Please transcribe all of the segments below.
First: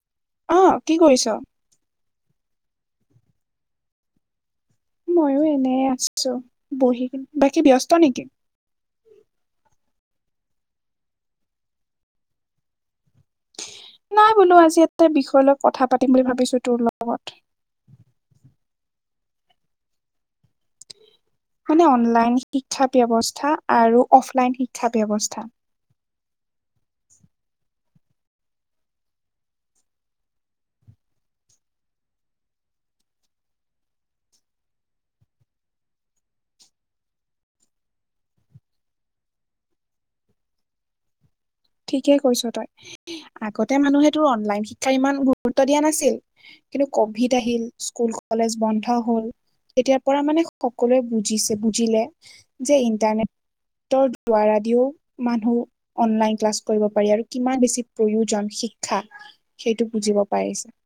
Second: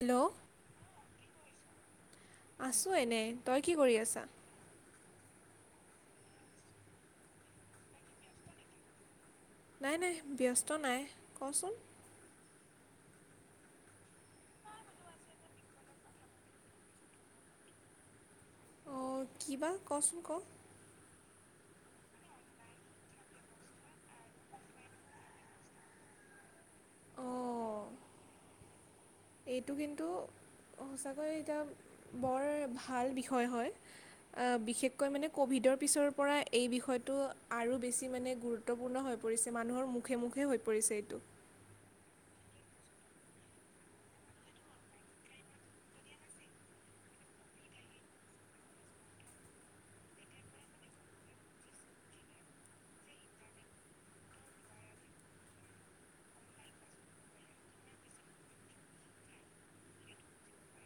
Hello. অ কি কৰিছ? আছোঁ এনেই, তই কি কৰি আছা? ময়ো এনে আছো বহি কিনে, বাকী ব্যস্ত নেকি? নাই নাই ব্যস্ত নাই কচোন নাই বোলো আজি এটা বিষয় লৈ কথা পাতিম বুলি ভাবিছো তোৰ লগত। অ কি বা কচোন ক। মানে অনলাইন শিক্ষা ব্যৱস্থা আৰু অফলাইন শিক্ষা ব্যৱস্থা অ এইটো কিন্তু সঁচাকৈ এতিয়া বৰ ভাল বিষয় হয়। বিশেষকৈ মানে ক'ভিডৰ পিছৰ পৰা এই বিষয়টো আৰু বেছি মানে গুৰু ত্বপূৰ্ণ হৈ পৰিছে মানুহৰ মুখে মুখে হৈ পৰিছে এইটো। ঠিকেই কৈছ তই আগতে মানুহেতো অনলাইন শিক্ষা ইমান গুৰুত্ব দিয়া নাছিল কিন্তু কভিড আহিল স্কুল কলেজ বন্ধ হল এতিয়াৰ পৰা মানে সকলোৱে বুজিছে বুজিলে যে ইণ্টাৰনেট ৰ দোৱাৰা দিও মানুহ অনলাইন ক্লাছ কৰিব পাৰি আৰু কিমান বেছি প্ৰয়োজন শিক্ষা সেইটো বুজিব পাৰিছে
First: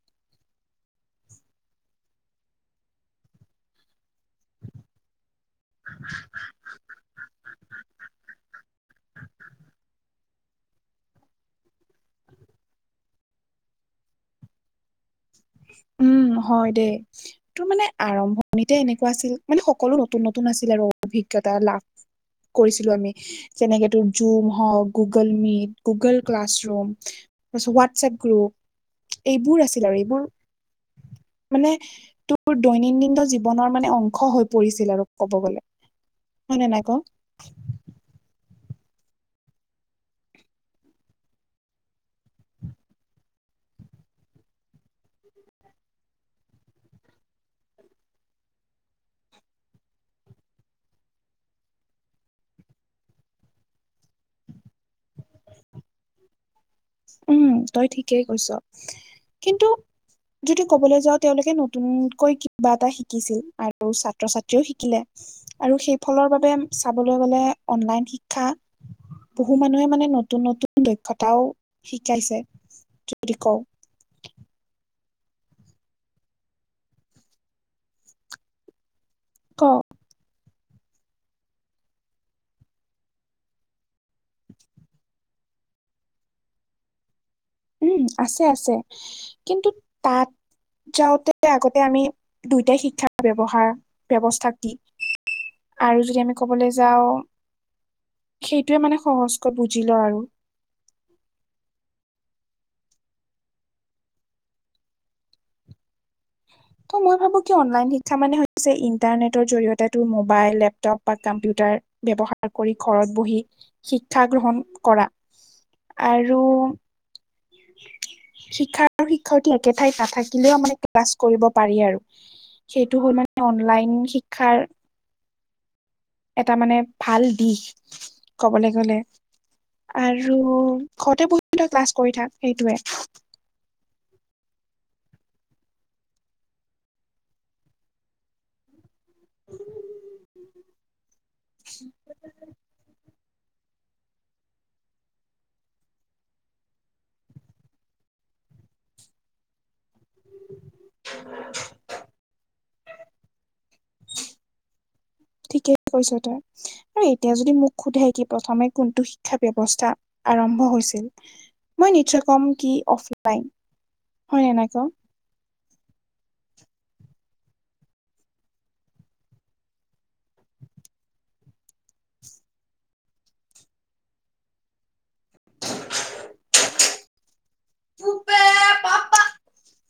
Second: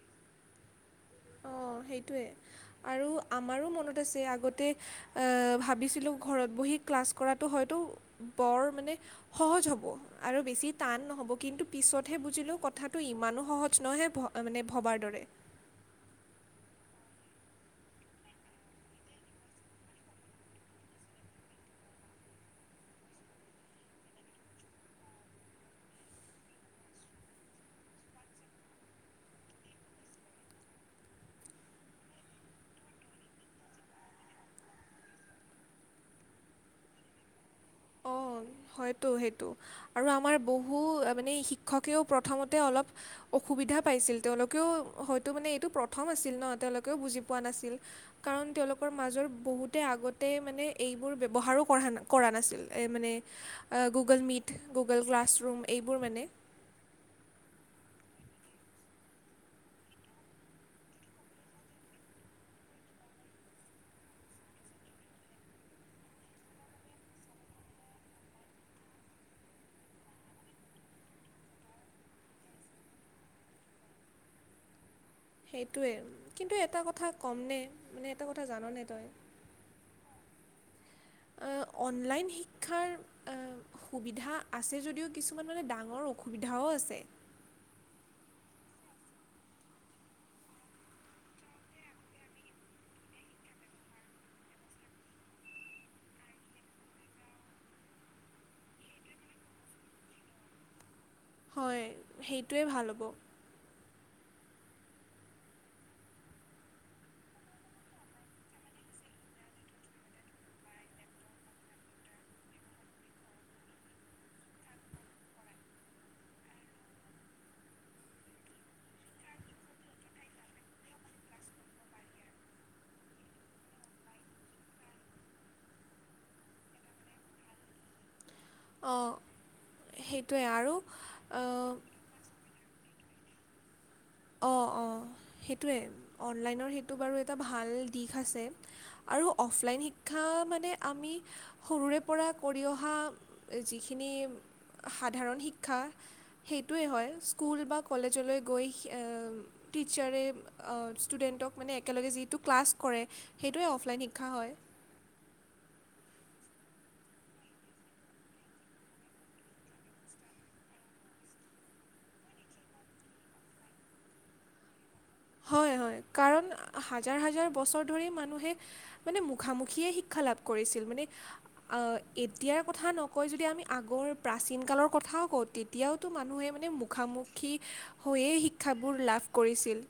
অ সেইটোৱে আৰু আমাৰো মনত আছে আগতে এ ভাবিছিলো ঘৰত বহি ক্লাছ কৰাতো হয়তো বৰ মানে সহজ হ'ব। আৰু বেছি টান নহ'ব, কিন্তু পিছতহে বুজিলো কথাটো ইমানো সহজ নহয়হে মানে ভবাৰ দৰে। উম হয় দে। তোৰ মানে আৰম্ভণিতে এনেকোৱা আছিল মানে সকলো নতুন নতুন আছিল আৰু অভিজ্ঞতা লাভ কৰিছিলো আমি। যেনেকে তোৰ জুম হওক, গুগল মিট, গুগল ক্লাছৰুম তাৰপিছত হোৱাটছএপ গ্ৰুপ এইবোৰ আছিল আৰু, এইবোৰ মানে তোৰ দৈনন্দিন জীৱনৰ মানে অংশ হৈ পৰিছিল আৰু ক'ব গলে হয় নে নাই ক অ হয়তো সেইটো আৰু আমাৰ বহু মানে শিক্ষকেও প্ৰথমতে অলপ অসুবিধা পাইছিল তেওঁলোকেও হয়তো মানে এইটো প্ৰথম আছিল ন তেওঁলোকেও বুজি পোৱা নাছিল কাৰণ তেওঁলোকৰ মাজৰ বহুতে আগতে মানে এইবোৰ ব্যৱহাৰো কৰা কৰা নাছিল এই মানে গুগল মিট গুগল ক্লাছৰুম এইবোৰ মানে উম তই ঠিকেই কৈছ কিন্তু যদি কবলৈ যাও তেওঁলোকে নতুনকৈ কিবা এটা শিকিছিল আৰু ছাত্ৰ ছাত্ৰীও শিকিলে আৰু সেইফালৰ বাবে চাবলৈ গ'লে অনলাইন শিক্ষা বহু মানুহে মানে নতুন নতুন দক্ষতাও শিকাইছে যদি কও সেইটোৱে কিন্তু এটা কথা কম নে মানে এটা কথা জাননে তই ক এ অনলাইন শিক্ষাৰ এ সুবিধা আছে যদিও কিছুমানৰ এ ডাঙৰ অসুবিধাও আছে উম আছে আছে কিন্তু তাত যাওঁতে আগতে আমি দুয়োটাই শিক্ষাৰ ব্যৱহাৰ ব্যৱস্থাক দি আৰু যদি আমি ক'বলৈ যাও সেইটোৱে মানে সহজকৈ বুজি লও আৰু হয় সেইটোৱে ভাল হ'ব ত মই ভাবো কি অনলাইন শিক্ষা মানে ইণ্টাৰনেটৰ জৰিয়তে ত মোবাইল লেপটপ বা কম্পিউটাৰ ব্যৱহাৰ কৰি ঘৰত বহি শিক্ষা গ্ৰহণ কৰা আৰু শিক্ষা আৰু শিক্ষাৰ্থী একে ঠাইত নাথাকিলেও মানে ক্লাছ কৰিব পাৰি আৰু সেইটো হ'ল মানে অনলাইন শিক্ষাৰ এটা মানে ভাল দিশ ক'বলৈ গ'লে অঁ আৰু ঘৰতে পঢ়ি তই অঁ ক্লাছ কৰি থাক সেইটোৱে অ অ সেইটোৱে অনলাইনৰ সেইটো বাৰু এটা ভাল দিশ আছে আৰু অফলাইন শিক্ষা মানে আমি সৰুৰে পৰা কৰি অহা যিখিনি সাধাৰণ শিক্ষা সেইটোৱেই হয় স্কুল বা কলেজলৈ গৈ এ টিচাৰে ষ্টুডেণ্টক মানে একেলগে যি টো ক্লাছ কৰে সেইটোৱে অফলাইন শিক্ষা হয় ঠিকে কৈছ তই আৰু এতিয়া যদি মোক সোধে কি প্ৰথমে কোনটো শিক্ষা ব্যৱস্থা আৰম্ভ হৈছিল মই নিশ্চয় কম কি অফলাইন হয় নে নাই ক হয় হয় কাৰণ হাজাৰ হাজাৰ বছৰ ধৰি মানুহে মানে মুখামুখিয়ে শিক্ষা লাভ কৰিছিল মানে আ এতিয়াৰ কথা নকয় যদি আমি আগৰ প্ৰাচীন কালৰ কথাও কওত তেতিয়াওঁতো মানুহে মানে মুখামুখি হৈয়ে শিক্ষাবোৰ লাভ কৰিছিল।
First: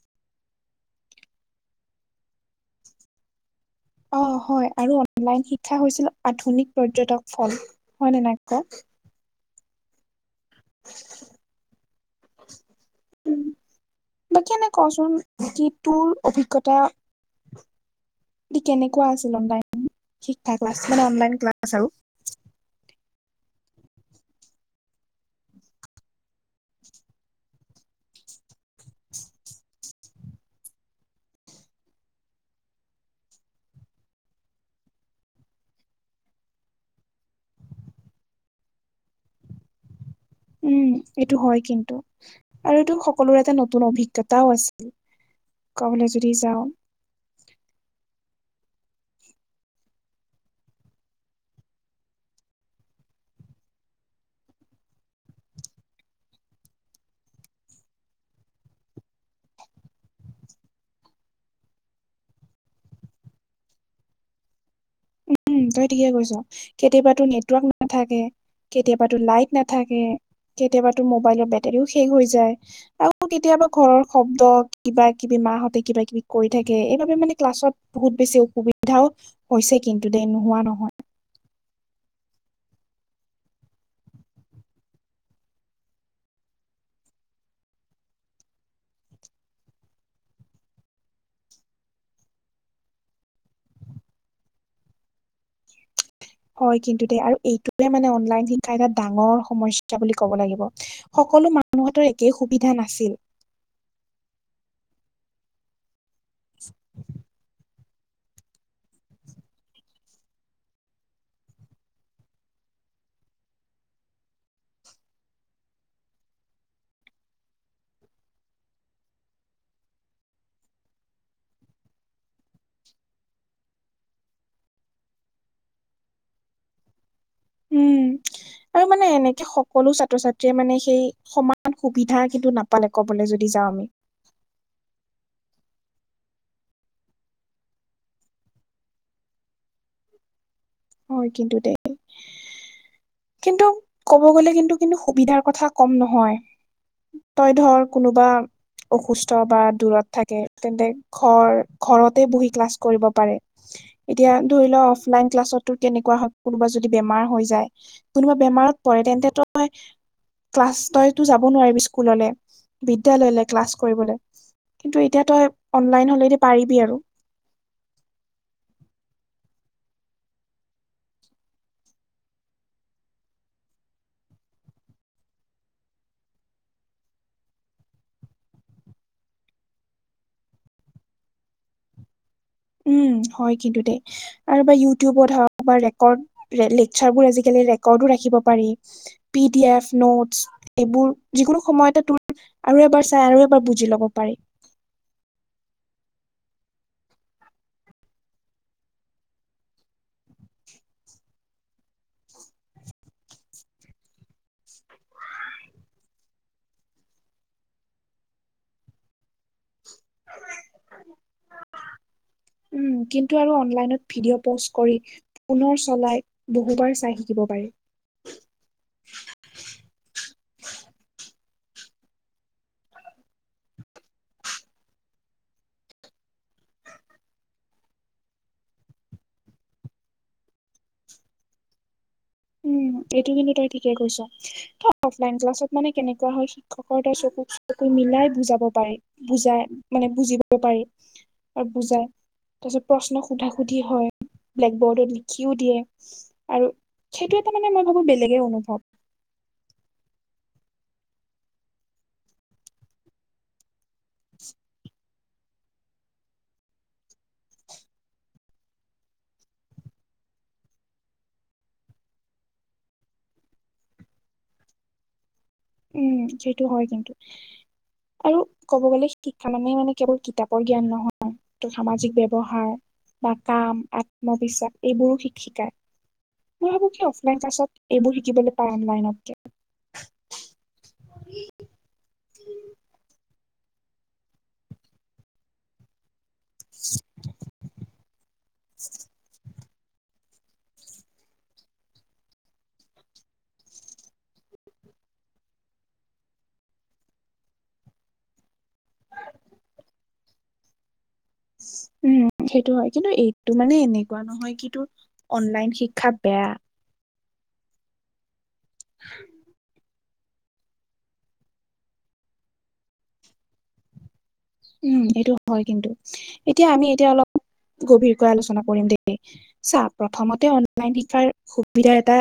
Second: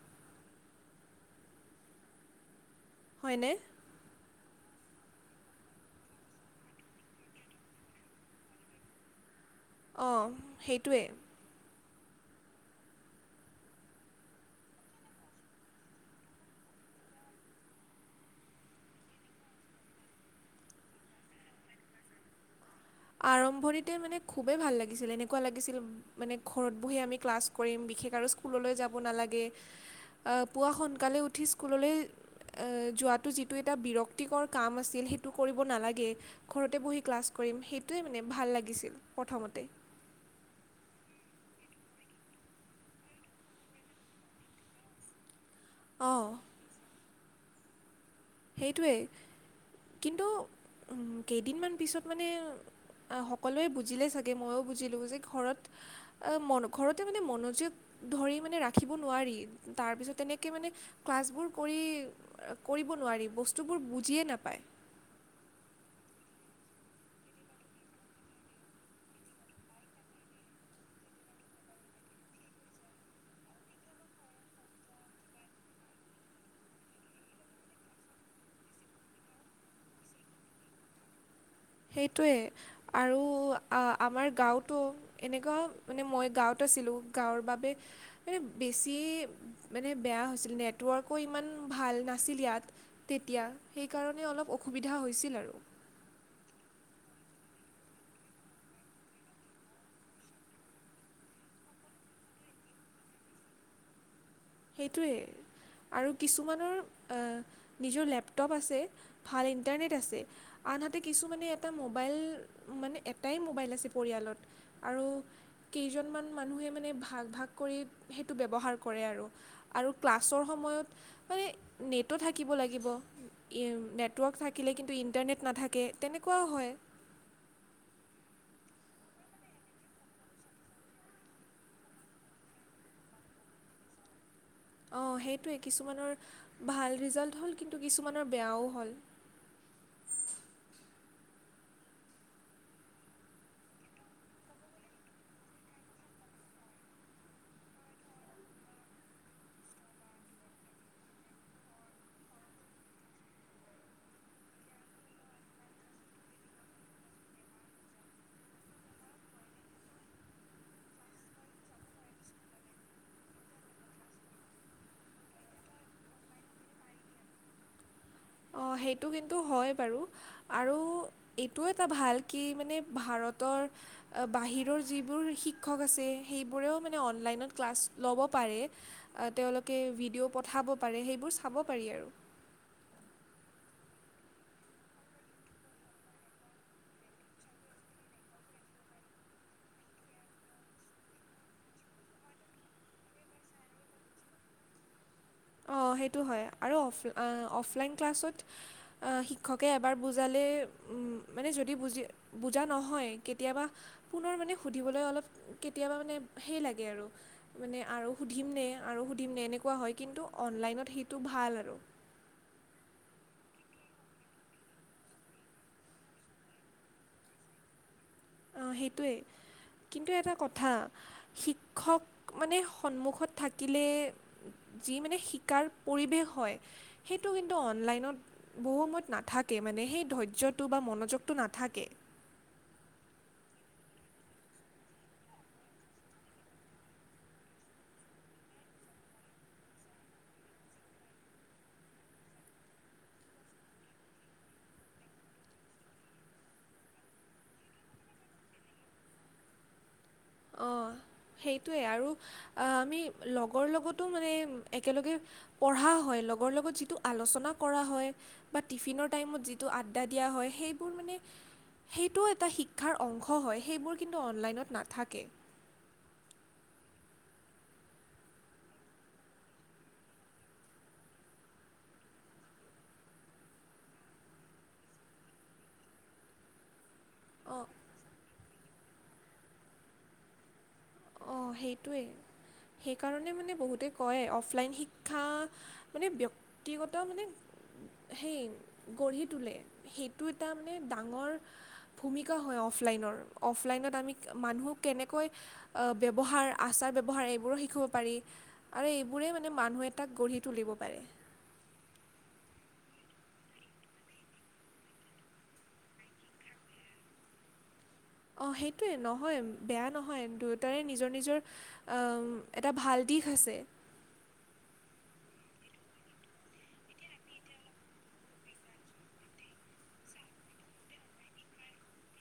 হয়নে? অ', হয় আৰু অনলাইন শিক্ষা হৈছিল আধুনিক পৰ্যটক ফল হয় নে নাই ক? অ সেইটোৱে উম বাকী এনেই ক চোন যি তোৰ অভিজ্ঞতা কেনেকোৱা আছিল অনলাইন শিক্ষা ক্লাছ মানে অনলাইন ক্লাছ আৰু আৰম্ভণিতে মানে খুবেই ভাল লাগিছিল এনেকুৱা লাগিছিল মানে ঘৰত বহি আমি ক্লাছ কৰিম বিশেষ আৰু স্কুললৈ যাব নালাগে পুৱা সোনকালে উঠি স্কুললৈ এ যোৱাটো যিটো এটা বিৰক্তিকৰ কাম আছিল সেইটো কৰিব নালাগে। ঘৰতে বহি ক্লাছ কৰিম সেইটোৱে মানে ভাল লাগিছিল প্ৰথমতে। উম, এইটো হয় কিন্তু। আৰু এইটো সকলোৰে এটা নতুন অভিজ্ঞতাও আছিল কবলে অঁ যদি যাওঁ। সেইটোৱেই কিন্তু উম কেইদিনমান পিছত মানে আ, সকলোৱে বুজিলে চাগে ময়ো বুজিলোঁ যে ঘৰত এ ঘৰতে মানে মনোযোগ ধৰি মানে ৰাখিব নোৱাৰি তাৰ পিছত তেনেকে মানে ক্লাছবোৰ কৰি কৰিব নোৱাৰি বস্তুবোৰ বুজিয়ে নাপায়। উম তই ঠিকে কৈছ কেতিয়াবাতো নেটৱৰ্ক নাথাকে। কেতিয়াবাতো লাইট নাথাকে, কেতিয়াবাতো মোবাইলৰ বেটাৰীও শেষ হৈ যায়। আও কেতিয়াবা ঘৰৰ শব্দ কিবা- কিবি মাহঁতে কিবা -কিবি কৈ থাকে এইবাবে মানে ক্লাছত বহুত বেছি অসুবিধাও হৈছে কিন্তু দে নোহোৱা নহয়। সেইটোৱে আৰু আমাৰ গাওঁতো এনেকুৱা মানে মই গাঁৱত আছিলোঁ গাঁৱৰ বাবে এ বেছি মানে বেয়া হৈছিল নেটৱৰ্কো ইমান ভাল নাছিল ইয়াত। তেতিয়া সেইকাৰণে অলপ অসুবিধা হৈছিল আৰু। হয় কিন্তু দে আৰু এইটোৱে মানে অনলাইন শিক্ষাৰ এটা ডাঙৰ সমস্যা বুলি ক'ব লাগিব। সকলো মানুহতৰ একেই সুবিধা নাছিল। সেইটোৱেই আৰু কিছুমানৰ নিজৰ লেপটপ আছে। ভাল ইণ্টাৰনেট আছে। আনহাতে কিছুমানে এটা মোবাইল মানে এটাই মোবাইল আছে পৰিয়ালত। আৰু কেইজনমান মানুহে মানে ভাগ -ভাগ কৰি সেইটো ব্যৱহাৰ কৰে আৰু। আৰু ক্লাছৰ সময়ত মানে নেটো থাকিব লাগিব। নেটৱৰ্ক থাকিলে কিন্তু ইণ্টাৰনেট নাথাকে তেনেকুৱাও হয়। উম, আৰু মানে এনেকে সকলো ছাত্ৰ -ছাত্ৰীয়ে মানে সেই সমান সুবিধা কিন্তু নাপালে ক'বলে যদি যাওঁ আমি। অ', সেইটোৱে কিছুমানৰ ভাল ৰিজাল্ট হ'ল কিন্তু কিছুমানৰ বেয়াও হ'ল। হয় কিন্তু দেই কিন্তু ক'ব গ'লে কিন্তু কিন্তু সুবিধাৰ কথা কম নহয়। তই ধৰ কোনোবা অসুস্থ বা দূৰত থাকে তেন্তে ঘৰ -ঘৰতে বহি ক্লাছ কৰিব পাৰে এতিয়া ধৰি ল' অফলাইন ক্লাছত ত, কেনেকোৱা হয় কোনোবা যদি বেমাৰ হৈ যায় কোনোবা বেমাৰত পৰে তেন্তে তই ক্লাছ তইতো যাব নোৱাৰিবি স্কুললে বিদ্যালয়লে ক্লাছ কৰিবলে। কিন্তু এতিয়া তই অনলাইন হলেদি পাৰিবি আৰু। অ, সেইটো কিন্তু হয় বাৰু। আৰু এইটো এটা ভাল কি মানে ভাৰতৰ এ বাহিৰৰ যিবোৰ শিক্ষক আছে সেইবোৰেও মানে অনলাইনত ক্লাছ ল'ব পাৰে। এ তেওঁলোকে ভিডিঅ' পঠাব পাৰে সেইবোৰ চাব পাৰি আৰু। উম, হয় কিন্তু দেই। আৰু বা ইউটিউবত হক বা ৰেকৰ্ড লেকচাৰবোৰ আজিকালি ৰেকৰ্ডো ৰাখিব পাৰি পি ডি এফ নোটছ এইবোৰ যিকোনো সময়তে তোৰ আৰু এবাৰ চাই আৰু এবাৰ বুজি লব পাৰি অ সেইটো হয় আৰু অফ অফলাইন ক্লাছত আ, শিক্ষকে এবাৰ বুজালে উ মানে যদি বুজি বুজা নহয় কেতিয়াবা পুনৰ মানে সুধিবলৈ অলপ কেতিয়াবা মানে হেই লাগে আৰু। মানে আৰু সুধিমনে- আৰু সুধিমনে এনেকোৱা হয় কিন্তু অনলাইনত সেইটো ভাল আৰু। উম, কিন্তু আৰু অনলাইনত ভিডিঅ' প'ষ্ট কৰি পুনৰ চলাই বহুবাৰ চাই শিকিব পাৰি। অহ, সেইটোৱেই। কিন্তু এটা কথা শিক্ষক মানে সন্মুখত থাকিলে যি মানে শিকাৰ পৰিৱেশ হয় সেইটো কিন্তু অনলাইনত বহু সময়ত নাথাকে মানে সেই ধৈৰ্যটো বা মনোযোগটো নাথাকে উম এইটো কিন্তু তই ঠিকে কৈছ অ অফলাইন ক্লাছত মানে কেনেকোৱা হয় শিক্ষকৰ তাত চকু চকু মিলাই বুজাব পাৰে বুজাই মানে বুজিব পাৰি আৰু বুজাই তাৰ পিছত প্ৰশ্ন সোধা সুধি হয় ব্লেক বৰ্ডত লিখিও দিয়ে আৰু সেইটো এটা মানে মই ভাবো বেলেগে অনুভৱ অ সেইটোৱে আৰু আমি লগৰ লগ তো মানে একেলগে পঢ়া হয় লগৰ লগত যিটো আলোচনা কৰা হয় বা টিফিনৰ টাইমত যিটো আড্ডা দিয়া হয় সেইবোৰ মানে সেইটো এটা শিক্ষাৰ অংশ হয় সেইবোৰ কিন্তু অনলাইনত নাথাকে উম সেইটো হয় কিন্তু আৰু ক'ব গলে শিক্ষা মানে মানে কেৱল কিতাপৰ জ্ঞান নহয় ত সামাজিক ব্যৱহাৰ বা কাম আত্মবিশ্বাস এইবোৰো শিক শিকায় মই ভাবো যে অফলাইন অঁ ক্লাছত এইবোৰ শিকিবলৈ পায় অনলাইনতকে অ সেইটোৱেই সেইকাৰণে মানে বহুতে কয় অফলাইন শিক্ষা মানে ব্য ক্তিগত মানে সেই গঢ়ি তোলে সেইটো এটা মানে ডাঙৰ ভূমিকা হয় অফলাইনৰ অফলাইনত আমি মানুহ কেনেকৈ অ ব্যৱহাৰ আচাৰ ব্যৱহাৰ এইবোৰো শিকিব পাৰি আৰু এইবোৰেই মানে মানুহ এটাক গঢ়ি তুলিব পাৰে উম সেইটো হয় কিন্তু এইটো মানে এনেকোৱা নহয় কি তোৰ অনলাইন শিক্ষা বেয়া অ সেইটোৱে নহয় বেয়া নহয় দু তাৰে নিজৰ নিজৰ অ এটা ভাল দিশ আছে উম সেইটো হয় কিন্তু এতিয়া আমি এতিয়া অলপ গভীৰকৈ আলোচনা কৰিম দেই চা প্ৰথমতে অনলাইন শিকাৰ সুবিধা এটা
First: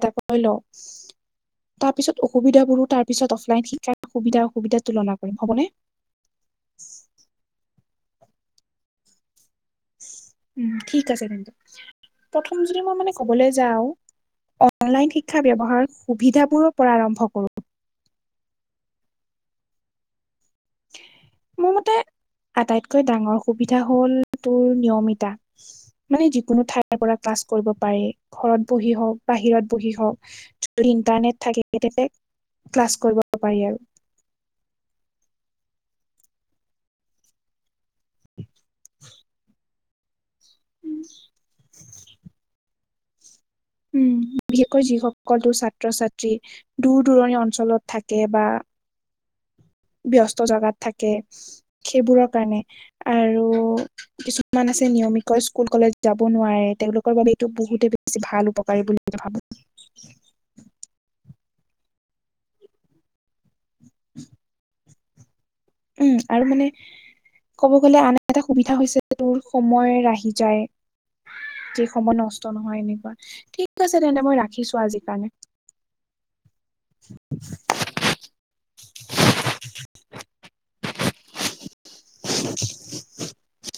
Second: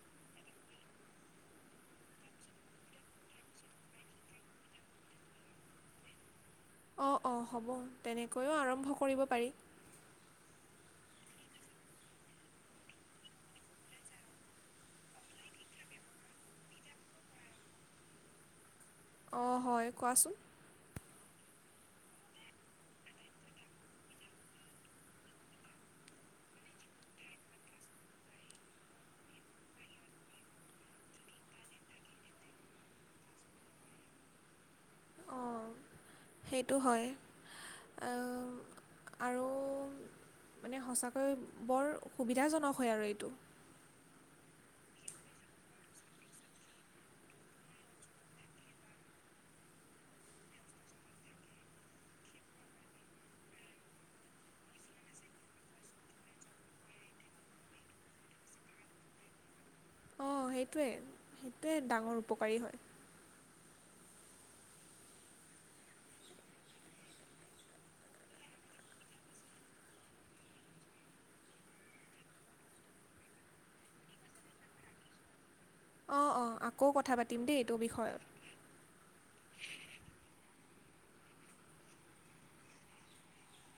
এটা কৈ লও তাৰপিছত অসুবিধাবোৰো তাৰপিছত অফলাইন শিকাৰ সুবিধা অসুবিধা তুলনা কৰিম হ'বনে? অ অ হ'ব তেনেকৈও আৰম্ভ কৰিব পাৰি। উম ঠিক আছে তেন্তে প্ৰথম যদি মই মানে কবলৈ যাওঁ অনলাইন শিক্ষা ব্যৱহাৰ সুবিধাবোৰৰ পৰা আৰম্ভ কৰোঁ। অ হয় কোৱাচোন? মোৰ মতে আটাইতকৈ ডাঙৰ সুবিধা হ'ল তোৰ নিয়মিতা মানে যিকোনো ঠাইৰ পৰা ক্লাছ কৰিব পাৰে ঘৰত বহি হওক বাহিৰত বহি হওক যদি ইন্টাৰনেট থাকে তেতিয়াহে ক্লাছ কৰিব পাৰি আৰু। অ সেইটো হয় অ। আৰু মানে সঁচাকৈ বৰ সুবিধাজনক হয় আৰু এইটো। উম' বিশেষকৈ যিসকলো ছাত্ৰ-ছাত্ৰী দূৰ-দূৰণি অঞ্চলত থাকে বা ব্যস্ত জেগাত থাকে, সেইবোৰৰ কাৰণে আৰু কিছুমান আছে নিয়মিকৈ স্কুল, কলেজ যাব নোৱাৰে, তেওঁওলোকৰ বাবে এইটো বহুতে বেছি ভাল উপকাৰী বুলি যে ভাবোঁ। অ সেইটোৱে সেইটোৱে ডাঙৰ উপকাৰী হয়। [inaudible] উম আৰু মানে ক'ব গ'লে আন এটা সুবিধা হৈছে তোৰ সময় ৰাহি যায়। যি সময় নষ্ট নহয় এনেকুৱা ঠিক আছে তেন্তে মই ৰাখিছো আজি কাৰণে। অ অ আকৌ কথা পাতিম দেই এইটো বিষয়ত [inaudible]